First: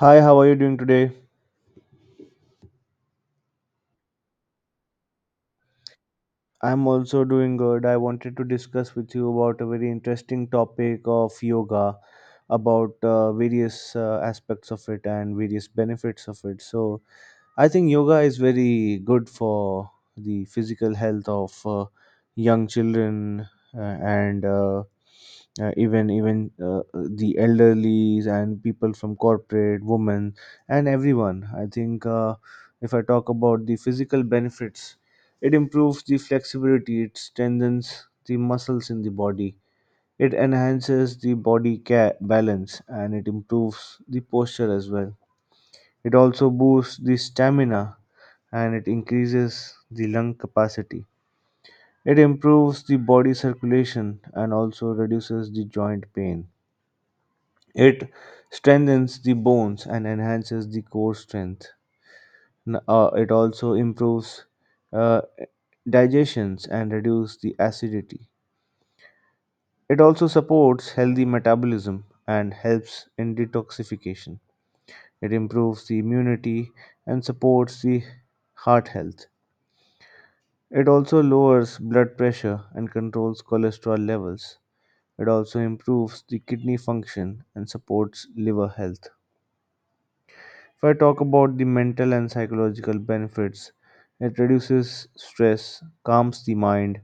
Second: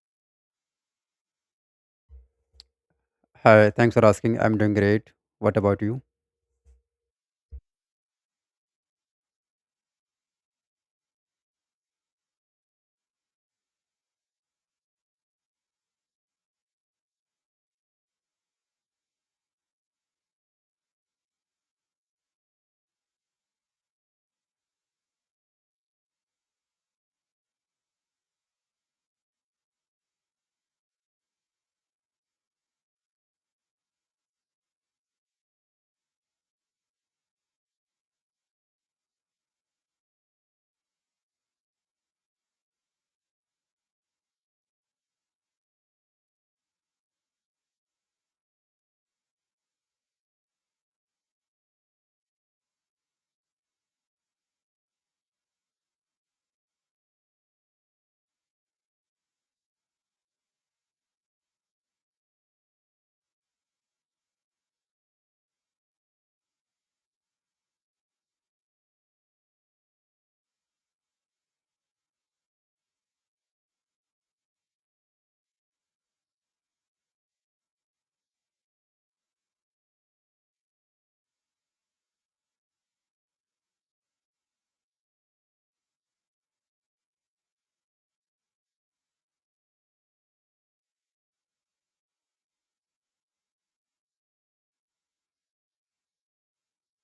Hi, how are you doing today? Hi, thanks for asking. I'm doing great. What about you? I'm also doing good. I wanted to discuss with you about a very interesting topic of yoga, about various aspects of it and various benefits of it. So, I think yoga is very good for the physical health of young children and even even the elderly and people from corporate, women, and everyone. I think if I talk about the physical benefits, it improves the flexibility, it strengthens the muscles in the body, it enhances the balance, and it improves the posture as well. It also boosts the stamina and it increases the lung capacity. It improves the body circulation and also reduces the joint pain. It strengthens the bones and enhances the core strength. It also improves uh, digestions and reduces the acidity. It also supports healthy metabolism and helps in detoxification. It improves the immunity and supports the heart health. It also lowers blood pressure and controls cholesterol levels. It also improves the kidney function and supports liver health. If I talk about the mental and psychological benefits, it reduces stress, calms the mind,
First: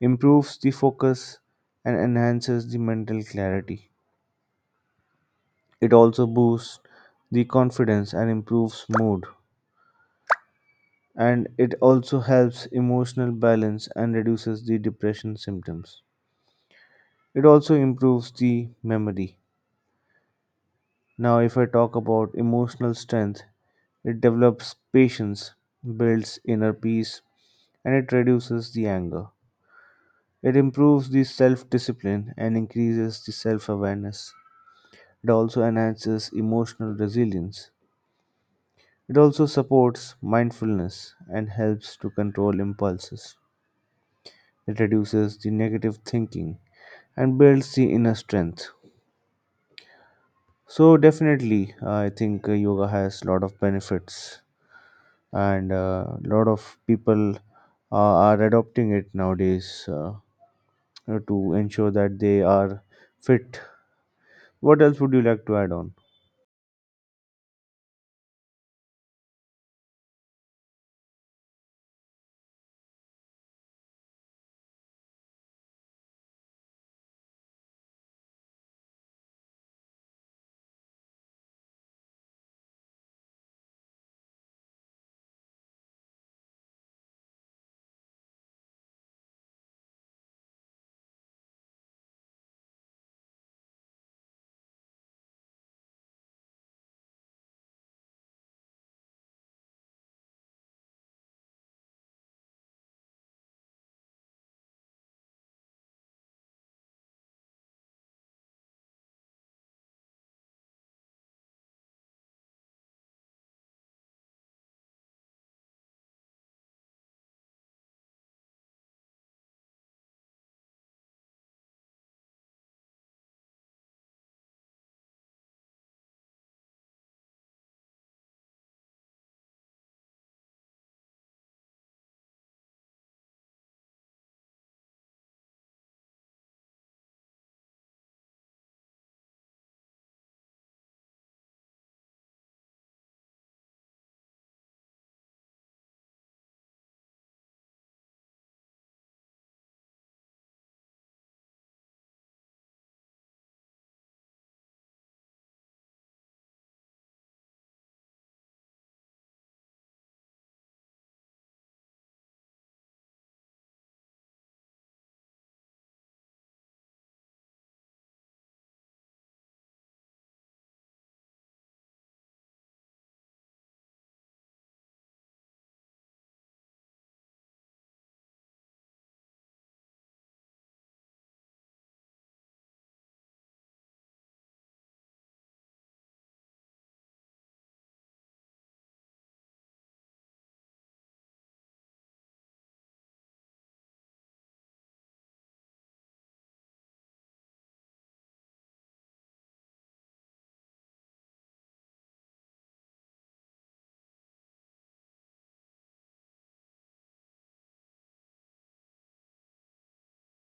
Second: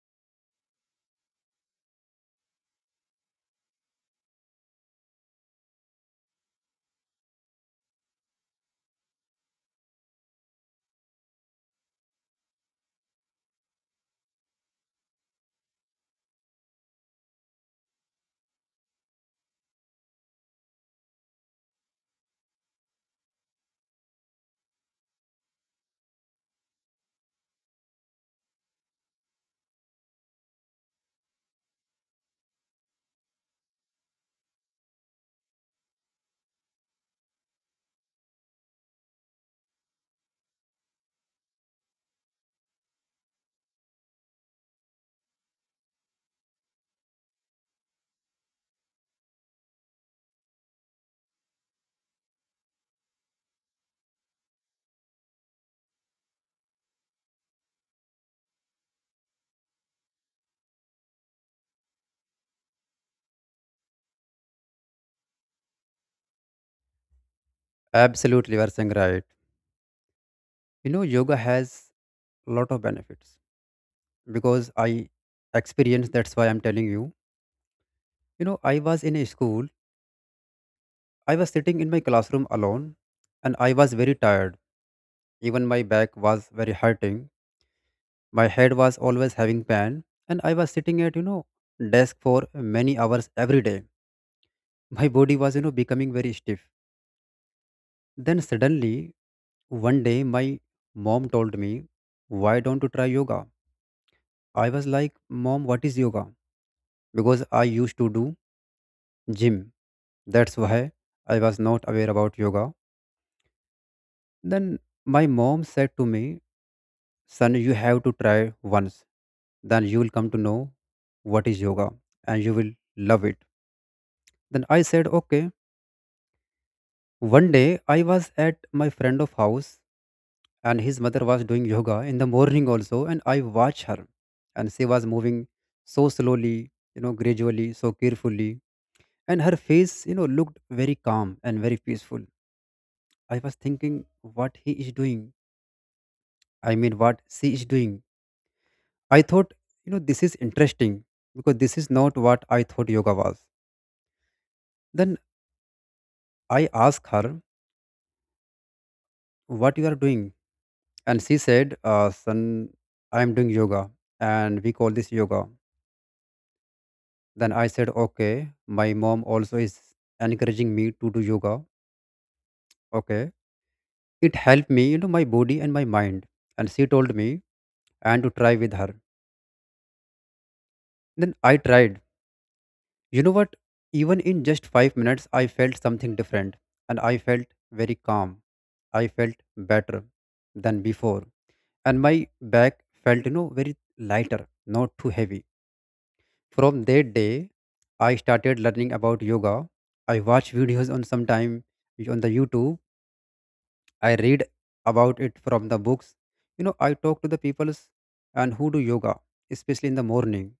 improves the focus, and enhances the mental clarity. It also boosts the confidence and improves mood. And it also helps emotional balance and reduces the depression symptoms. It also improves the memory. Now, if I talk about emotional strength, it develops patience, builds inner peace, and it reduces the anger. It improves the self discipline and increases the self awareness. It also enhances emotional resilience. It also supports mindfulness and helps to control impulses. It reduces the negative thinking and builds the inner strength. So definitely, I think yoga has a lot of benefits, and a lot of people are adopting it nowadays to ensure that they are fit. What else would you like to add on? Absolutely, you are saying right. Yoga has lot of benefits because I experienced, that's why I'm telling you. I was in a school, I was sitting in my classroom alone and I was very tired. Even my back was very hurting. My head was always having pain and I was sitting at, desk for many hours every day. My body was, becoming very stiff. Then suddenly, one day, my mom told me, "Why don't you try yoga?" I was like, "Mom, what is yoga?" Because I used to do gym. That's why I was not aware about yoga. Then my mom said to me, "Son, you have to try once. Then you will come to know what is yoga and you will love it." Then I said, "Okay." One day I was at my friend of house and his mother was doing yoga in the morning also, and I watched her, and she was moving so slowly, gradually, so carefully, and her face, looked very calm and very peaceful. I was thinking what he is doing. I mean what she is doing. I thought, this is interesting because this is not what I thought yoga was. Then I asked her what you are doing. And she said, son, I'm doing yoga and we call this yoga. Then I said, okay, my mom also is encouraging me to do yoga. Okay. It helped me, my body and my mind. And she told me and to try with her. Then I tried. You know what? Even in just 5 minutes, I felt something different and I felt very calm. I felt better than before. And my back felt, very lighter, not too heavy. From that day, I started learning about yoga. I watch videos on sometime on the YouTube. I read about it from the books. I talk to the peoples and who do yoga, especially in the morning.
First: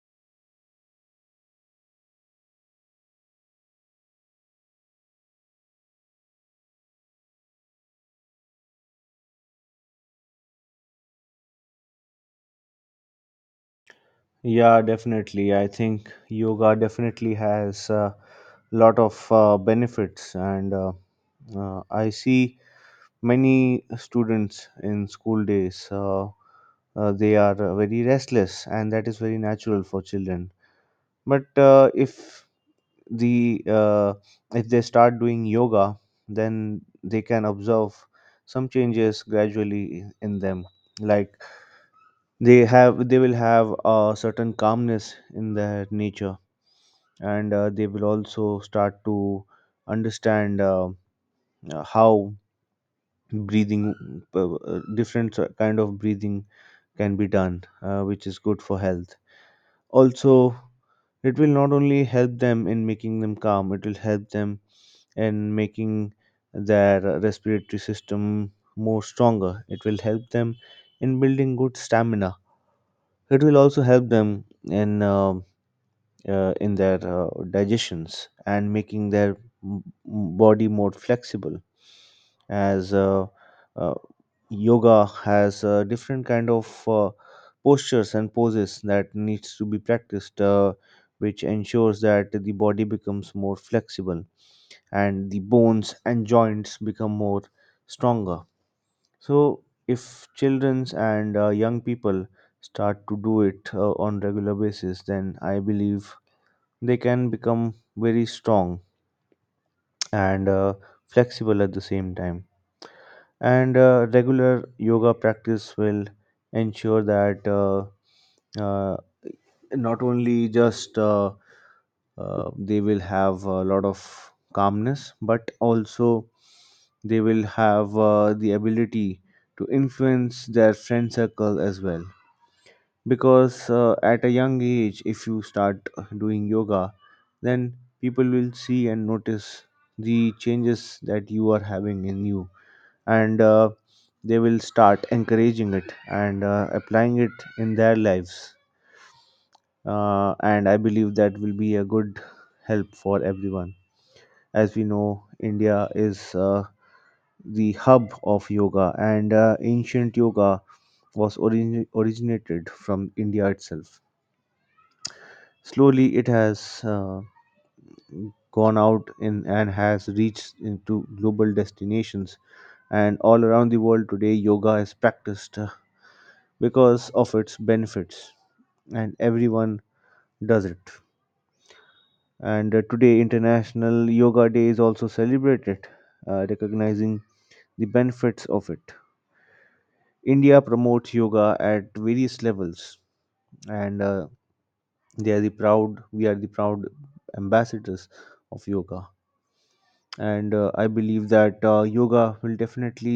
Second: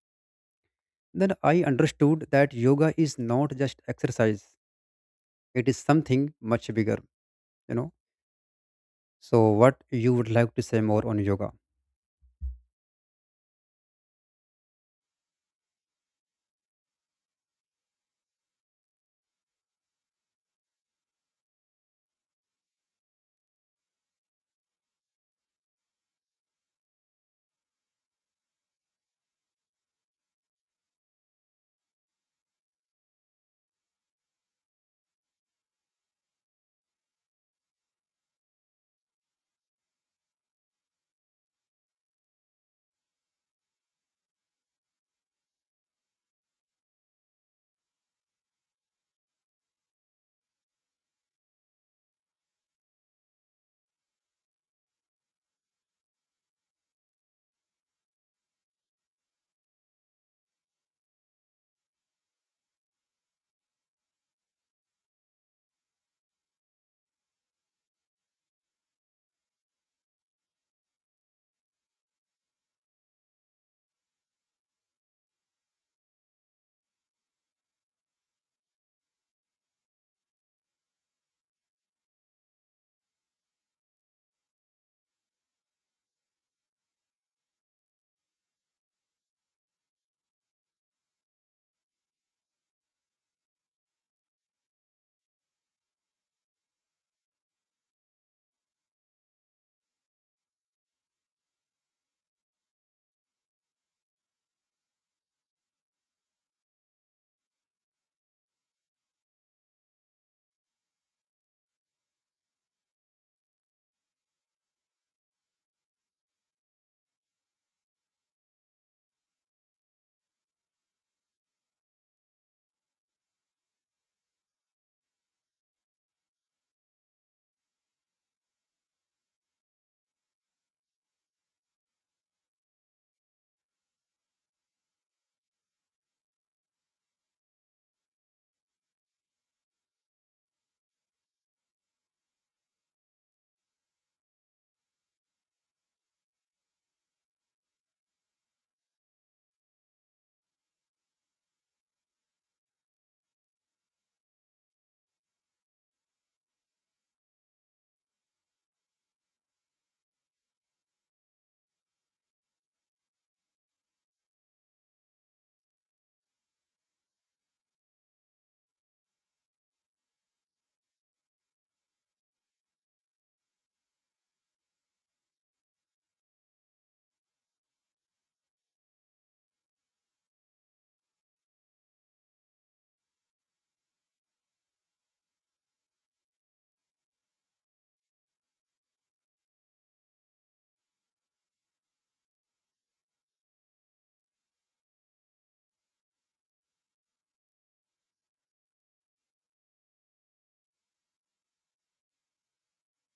Then I understood that yoga is not just exercise. It is something much bigger, you know. So what you would like to say more on yoga? Yeah, definitely. I think yoga definitely has a lot of benefits, and I see many students in school days. They are very restless, and that is very natural for children. But the uh, if they start doing yoga, then they can observe some changes gradually in them, like they will have a certain calmness in their nature, and they will also start to understand how breathing, kind of breathing, can be done, which is good for health. Also, it will not only help them in making them calm, it will help them and making their respiratory system more stronger. It will help them in building good stamina. It will also help them in uh, in their digestions and making their m- m- body more flexible. As uh, yoga has different kind of postures and poses that needs to be practiced, which ensures that the body becomes more flexible and the bones and joints become more stronger. So if children's and young people start to do it on regular basis, then I believe they can become very strong and flexible at the same time. And regular yoga practice will ensure that uh, not only just they will have a lot of calmness, but also they will have the ability to influence their friend circle as well, because at a young age, if you start doing yoga, then people will see and notice the changes that you are having in you, and they will start encouraging it and applying it in their lives, and I believe that will be a good help for everyone. As we know, India is the hub of yoga, and ancient yoga was originated from India itself. Slowly, it has gone out in, and has reached into global destinations, and all around the world today, yoga is practiced because of its benefits, and everyone does it. And today International Yoga Day is also celebrated, recognizing the benefits of it. India promotes yoga at various levels, and they are the proud we are the proud ambassadors of yoga. And I believe that yoga will definitely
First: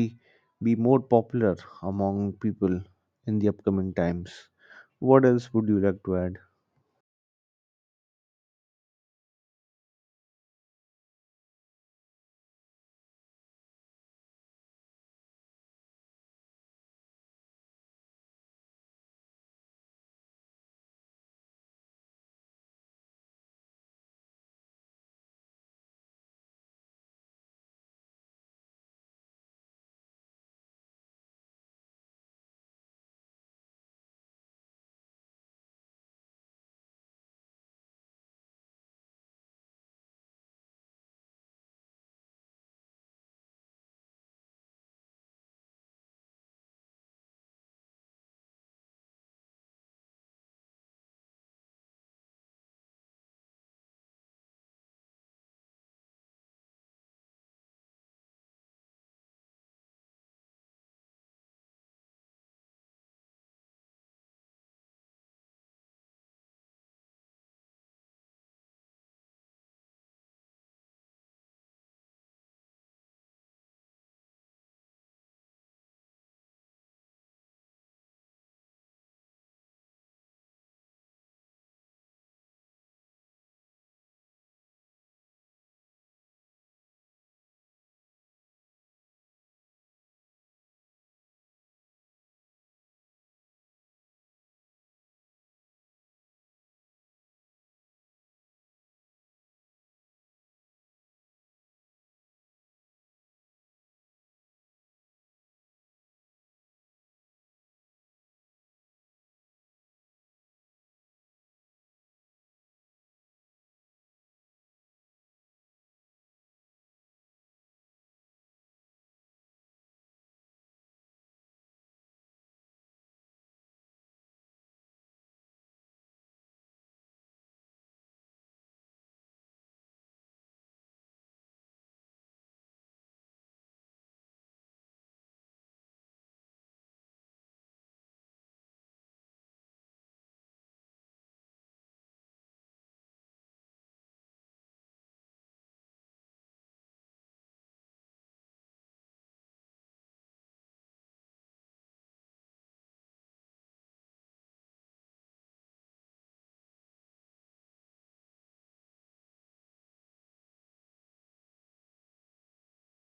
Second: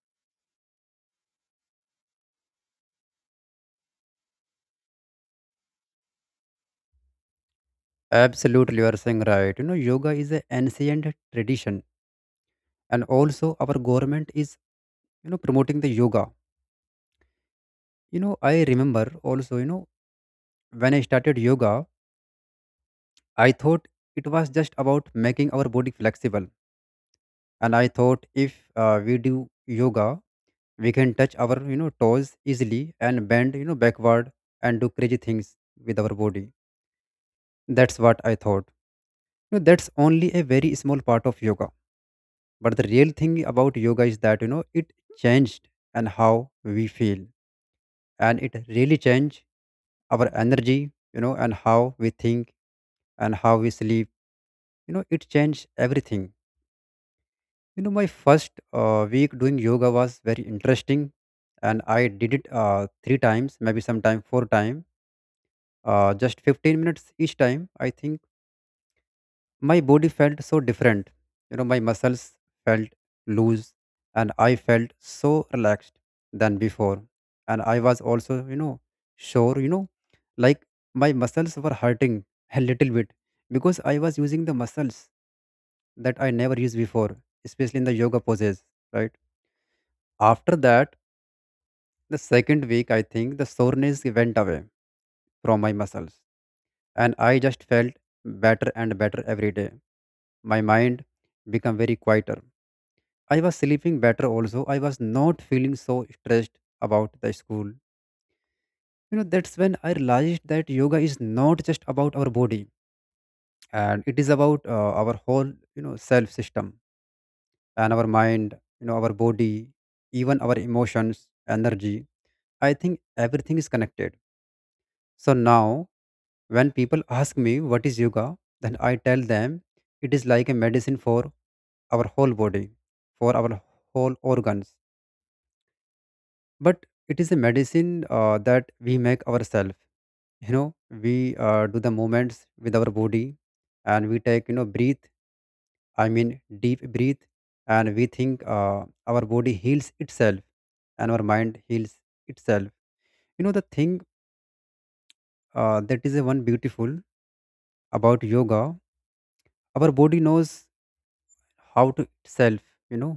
be more popular among people in the upcoming times. What else would you like to add? Absolutely, you are saying right. Yoga is an ancient tradition and also our government is, promoting the yoga. I remember also, when I started yoga, I thought it was just about making our body flexible. And I thought if we do yoga, we can touch our, toes easily and bend, backward and do crazy things with our body. That's what I thought. That's only a very small part of yoga. But the real thing about yoga is that, it changed and how we feel. And it really changed our energy, and how we think and how we sleep. It changed everything. My first week doing yoga was very interesting, and I did it three times, maybe sometime four times, just 15 minutes each time. I think my body felt so different. My muscles felt loose and I felt so relaxed than before. And I was also sure, like, my muscles were hurting a little bit because I was using the muscles that I never used before, especially in the yoga poses, right? After that, the second week, I think the soreness went away from my muscles and I just felt better and better every day. My mind became very quieter. I was sleeping better also. I was not feeling so stressed about the school. That's when I realized that yoga is not just about our body and it is about our whole, self system and our mind. Our body, even our emotions, energy, I think everything is connected. So now when people ask me what is yoga, then I tell them it is like a medicine for our whole body, for our whole organs. But it is a medicine that we make ourselves. you know we do the movements with our body and we take, breathe. I mean, deep breathe. And we think our body heals itself and our mind heals itself. The thing that is a one beautiful about yoga, our body knows how to itself, you know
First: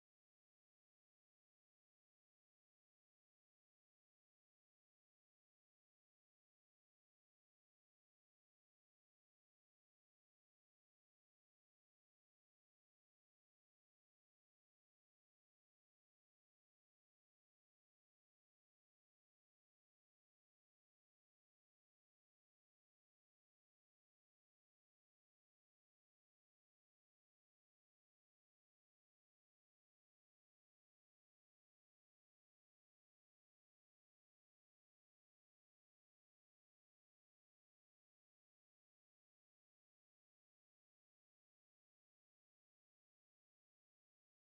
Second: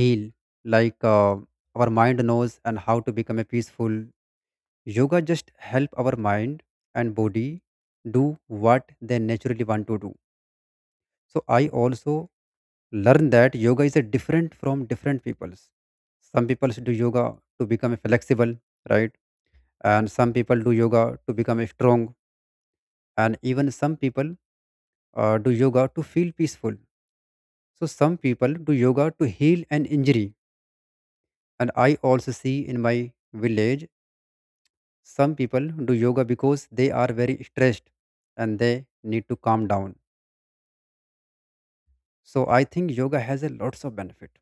heal. Like, our mind knows and how to become a peaceful. Yoga just help our mind and body do what they naturally want to do. So I also learned that yoga is a different from different peoples. Some people do yoga to become flexible, right? And some people do yoga to become strong. And even some people do yoga to feel peaceful. So some people do yoga to heal an injury. And I also see in my village, some people do yoga because they are very stressed and they need to calm down. So I think yoga has a lots of benefit.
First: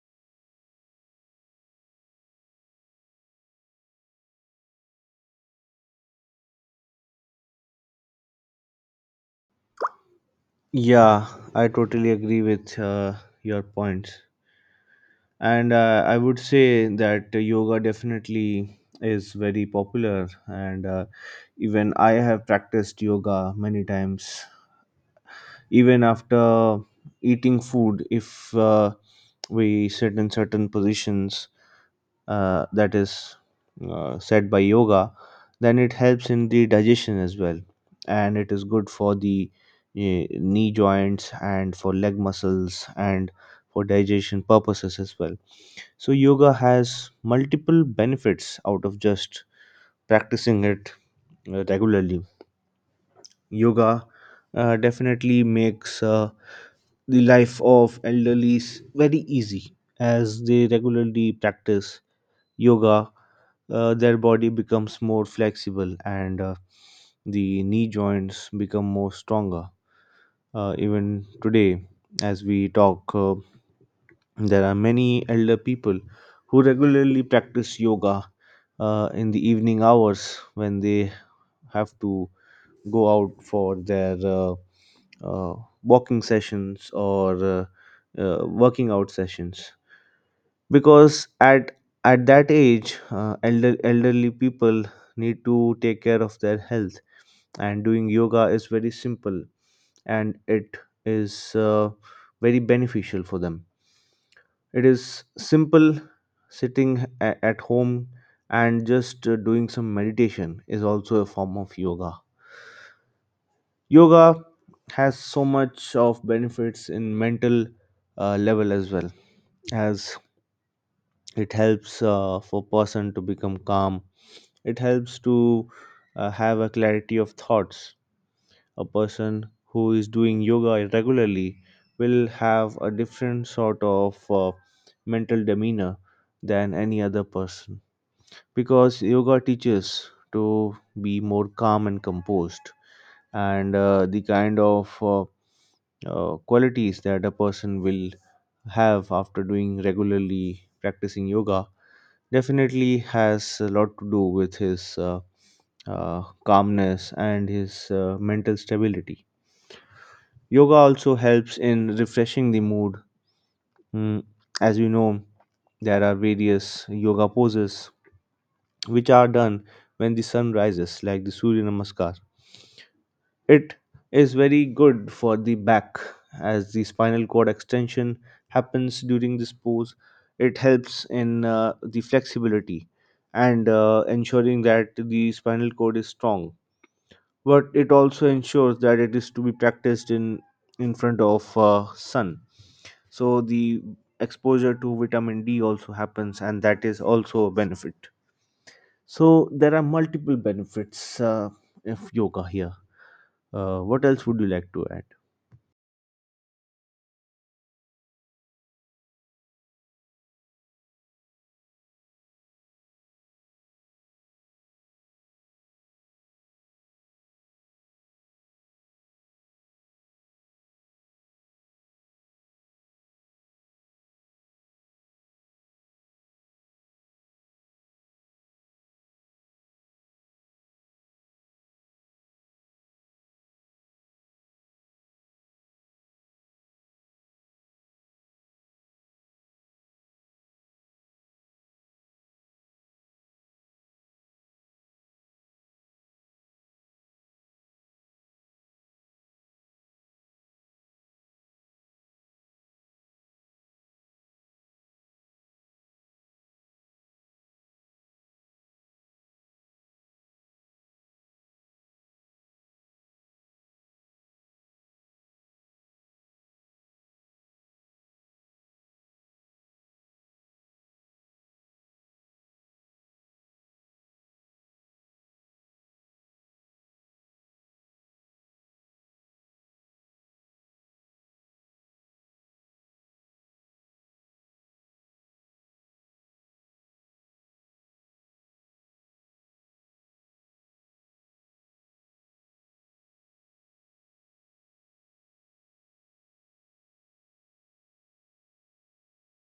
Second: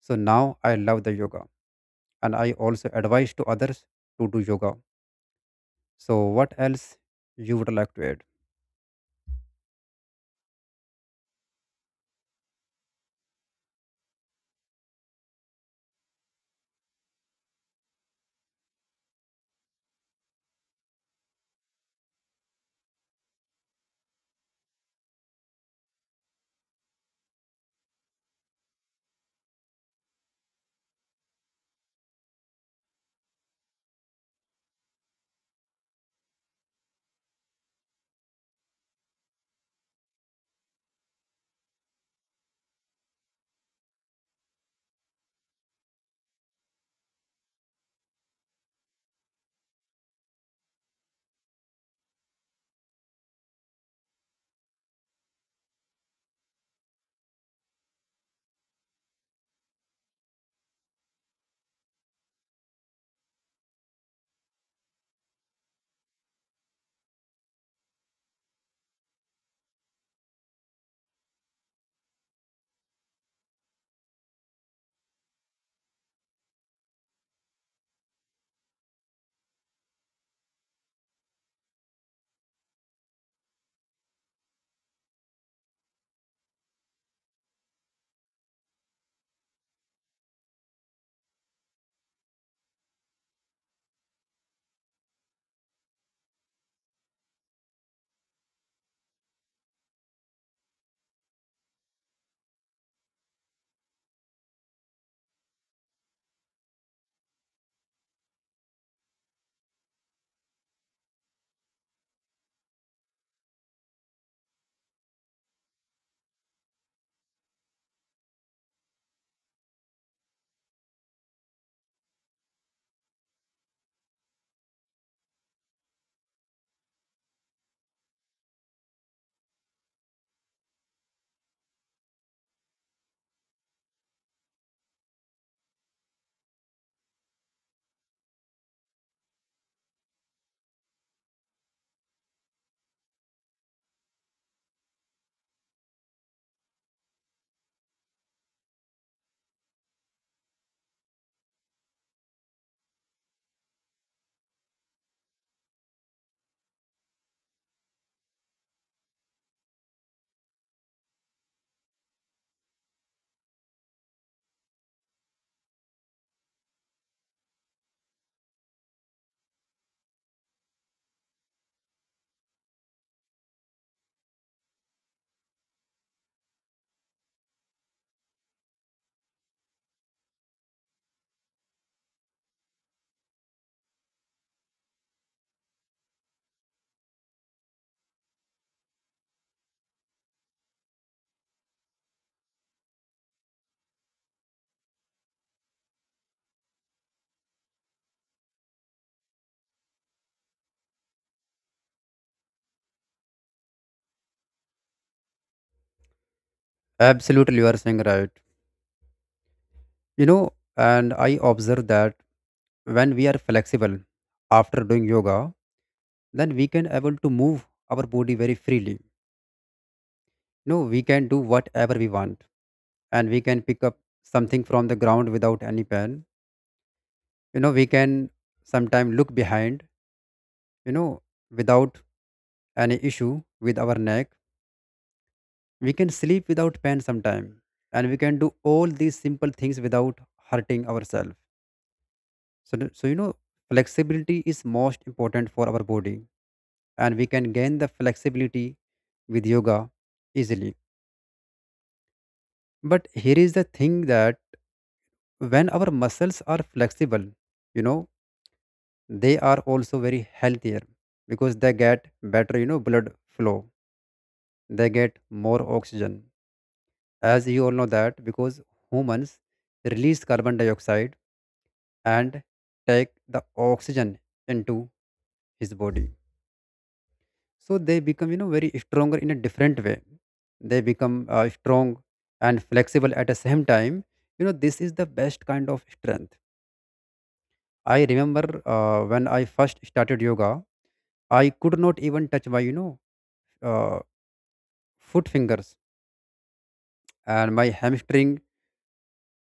So now I love the yoga and I also advise to others to do yoga. So what else you would like to add? Yeah, I totally agree with your points, and I would say that yoga definitely is very popular, and even I have practiced yoga many times. Even after eating food, if we sit in certain positions that is set by yoga, then it helps in the digestion as well, and it is good for the knee joints and for leg muscles and for digestion purposes as well. So yoga has multiple benefits out of just practicing it regularly. Yoga definitely makes the life of elderlies very easy as they regularly practice yoga. Their body becomes more flexible, and the knee joints become more stronger. Even today, as we talk, there are many elder people who regularly practice yoga in the evening hours, when they have to go out for their uh, walking sessions or working out sessions. Because at that age, elderly people need to take care of their health, and doing yoga is very simple, and it is very beneficial for them. It is simple sitting at home, and just doing some meditation is also a form of yoga. Yoga has so much of benefits in mental level as well, as it helps for person to become calm. It helps to have a clarity of thoughts. A person who is doing yoga regularly will have a different sort of mental demeanor than any other person, because yoga teaches to be more calm and composed. And the kind of qualities that a person will have after doing regularly practicing yoga definitely has a lot to do with his calmness and his mental stability. Yoga also helps in refreshing the mood. Mm, as you know, there are various yoga poses which are done when the sun rises, like the Surya Namaskar. It is very good for the back, as the spinal cord extension happens during this pose. It helps in the flexibility and ensuring that the spinal cord is strong. But it also ensures that it is to be practiced in front of sun. So the exposure to vitamin D also happens, and that is also a benefit. So there are multiple benefits of yoga here. What else would you like to add? Absolutely you are saying right. And I observe that when we are flexible after doing yoga, then we can able to move our body very freely. No, we can do whatever we want, and we can pick up something from the ground without any pain. We can sometime look behind, you know, without any issue with our neck. We can sleep without pain sometime and we can do all these simple things without hurting ourselves. So flexibility is most important for our body and we can gain the flexibility with yoga easily. But here is the thing that when our muscles are flexible you know they are also very healthier because they get better, blood flow. They get more oxygen, as you all know that, because humans release carbon dioxide and take the oxygen into his body. So they become, very stronger in a different way. They become strong and flexible at the same time. This is the best kind of strength. I remember when I first started yoga, I could not even touch my, uh, foot fingers, and my hamstring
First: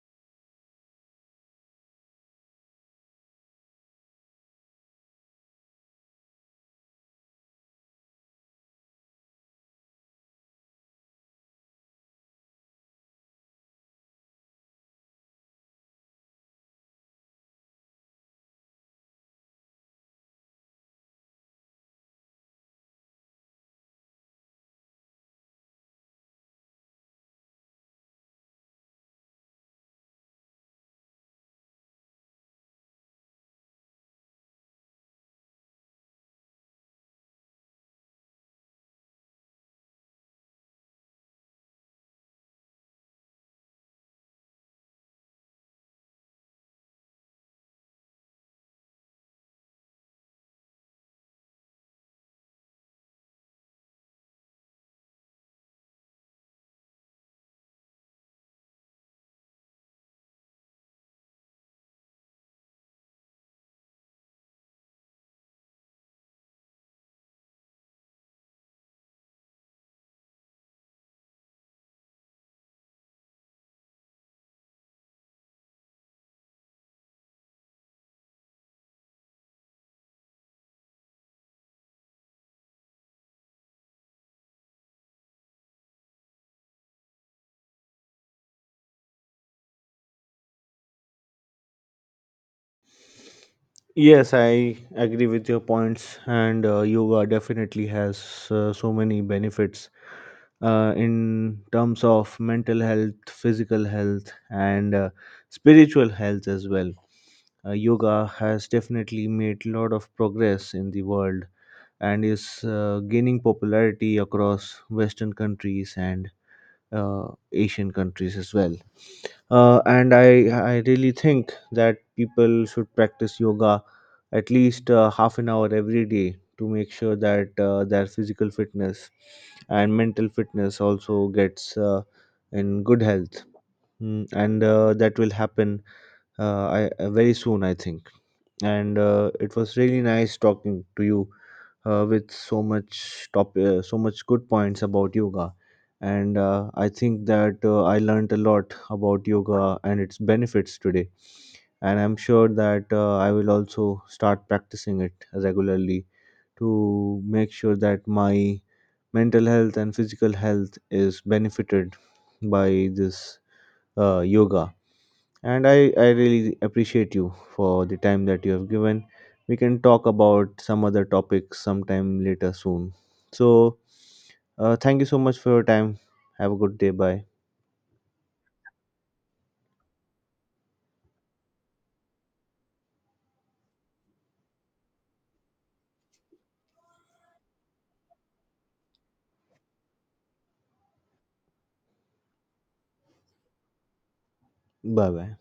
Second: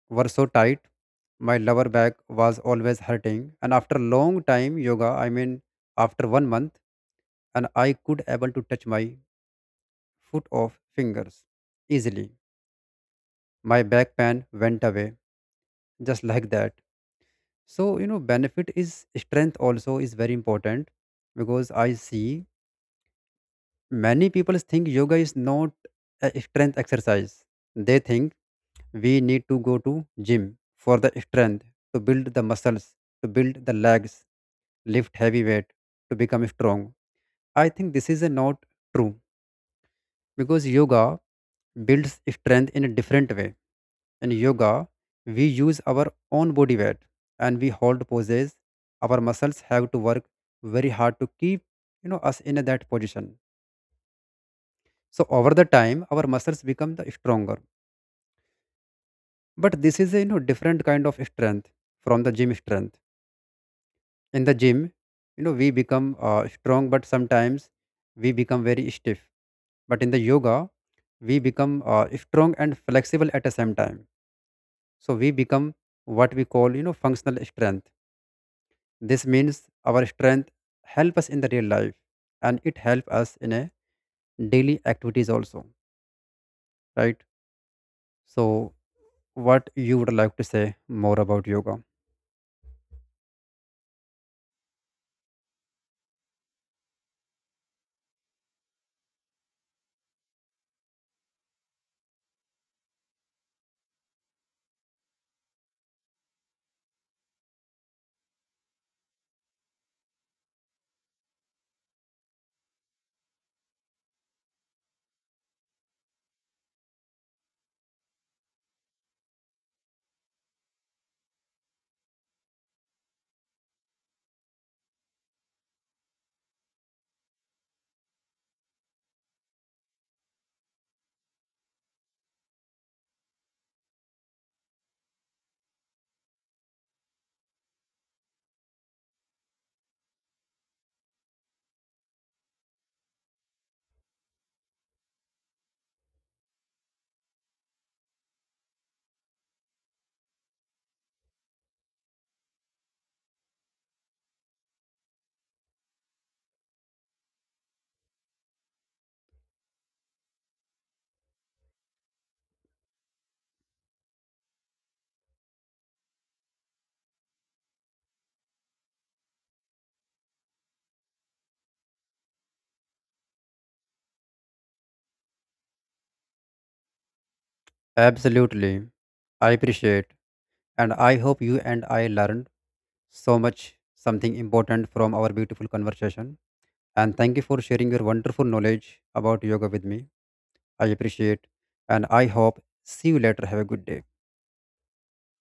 were so tight. My lower back was always hurting, and after long time yoga, I mean after 1 month, and I could able to touch my foot of fingers easily. My back pain went away just like that. So benefit is strength also is very important because I see many people think yoga is not a strength exercise. They think we need to go to gym for the strength, to build the muscles, to build the legs, lift heavy weight to become strong. I think this is a not true because yoga builds strength in a different way. In yoga, we use our own body weight and we hold poses. Our muscles have to work very hard to keep us in that position. So over the time, our muscles become the stronger. But this is a different kind of strength from the gym strength. In the gym, we become strong but sometimes we become very stiff. But in the yoga, we become strong and flexible at the same time. So we become what we call, functional strength. This means our strength help us in the real life, and it help us in a daily activities also, right? So what you would like to say more about yoga? Yes, I agree with your points, and yoga definitely has so many benefits in terms of mental health, physical health, and spiritual health as well. Yoga has definitely made a lot of progress in the world and is gaining popularity across Western countries and Asian countries as well. And I really think that people should practice yoga at least half an hour every day to make sure that their physical fitness and mental fitness also gets in good health. Mm, and that will happen very soon, I think. And it was really nice talking to you with so much good points about yoga. And I think that I learned a lot about yoga and its benefits today, and I'm sure that I will also start practicing it regularly to make sure that my mental health and physical health is benefited by this yoga. And I really appreciate you for the time that you have given. We can talk about some other topics sometime later soon. So, thank you so much for your time. Have a good day. Bye. Absolutely, I appreciate, and I hope you and I learned so much something important from our beautiful conversation. And thank you for sharing your wonderful knowledge about yoga with me. I appreciate and I hope see you later. Have a good day. Bye bye.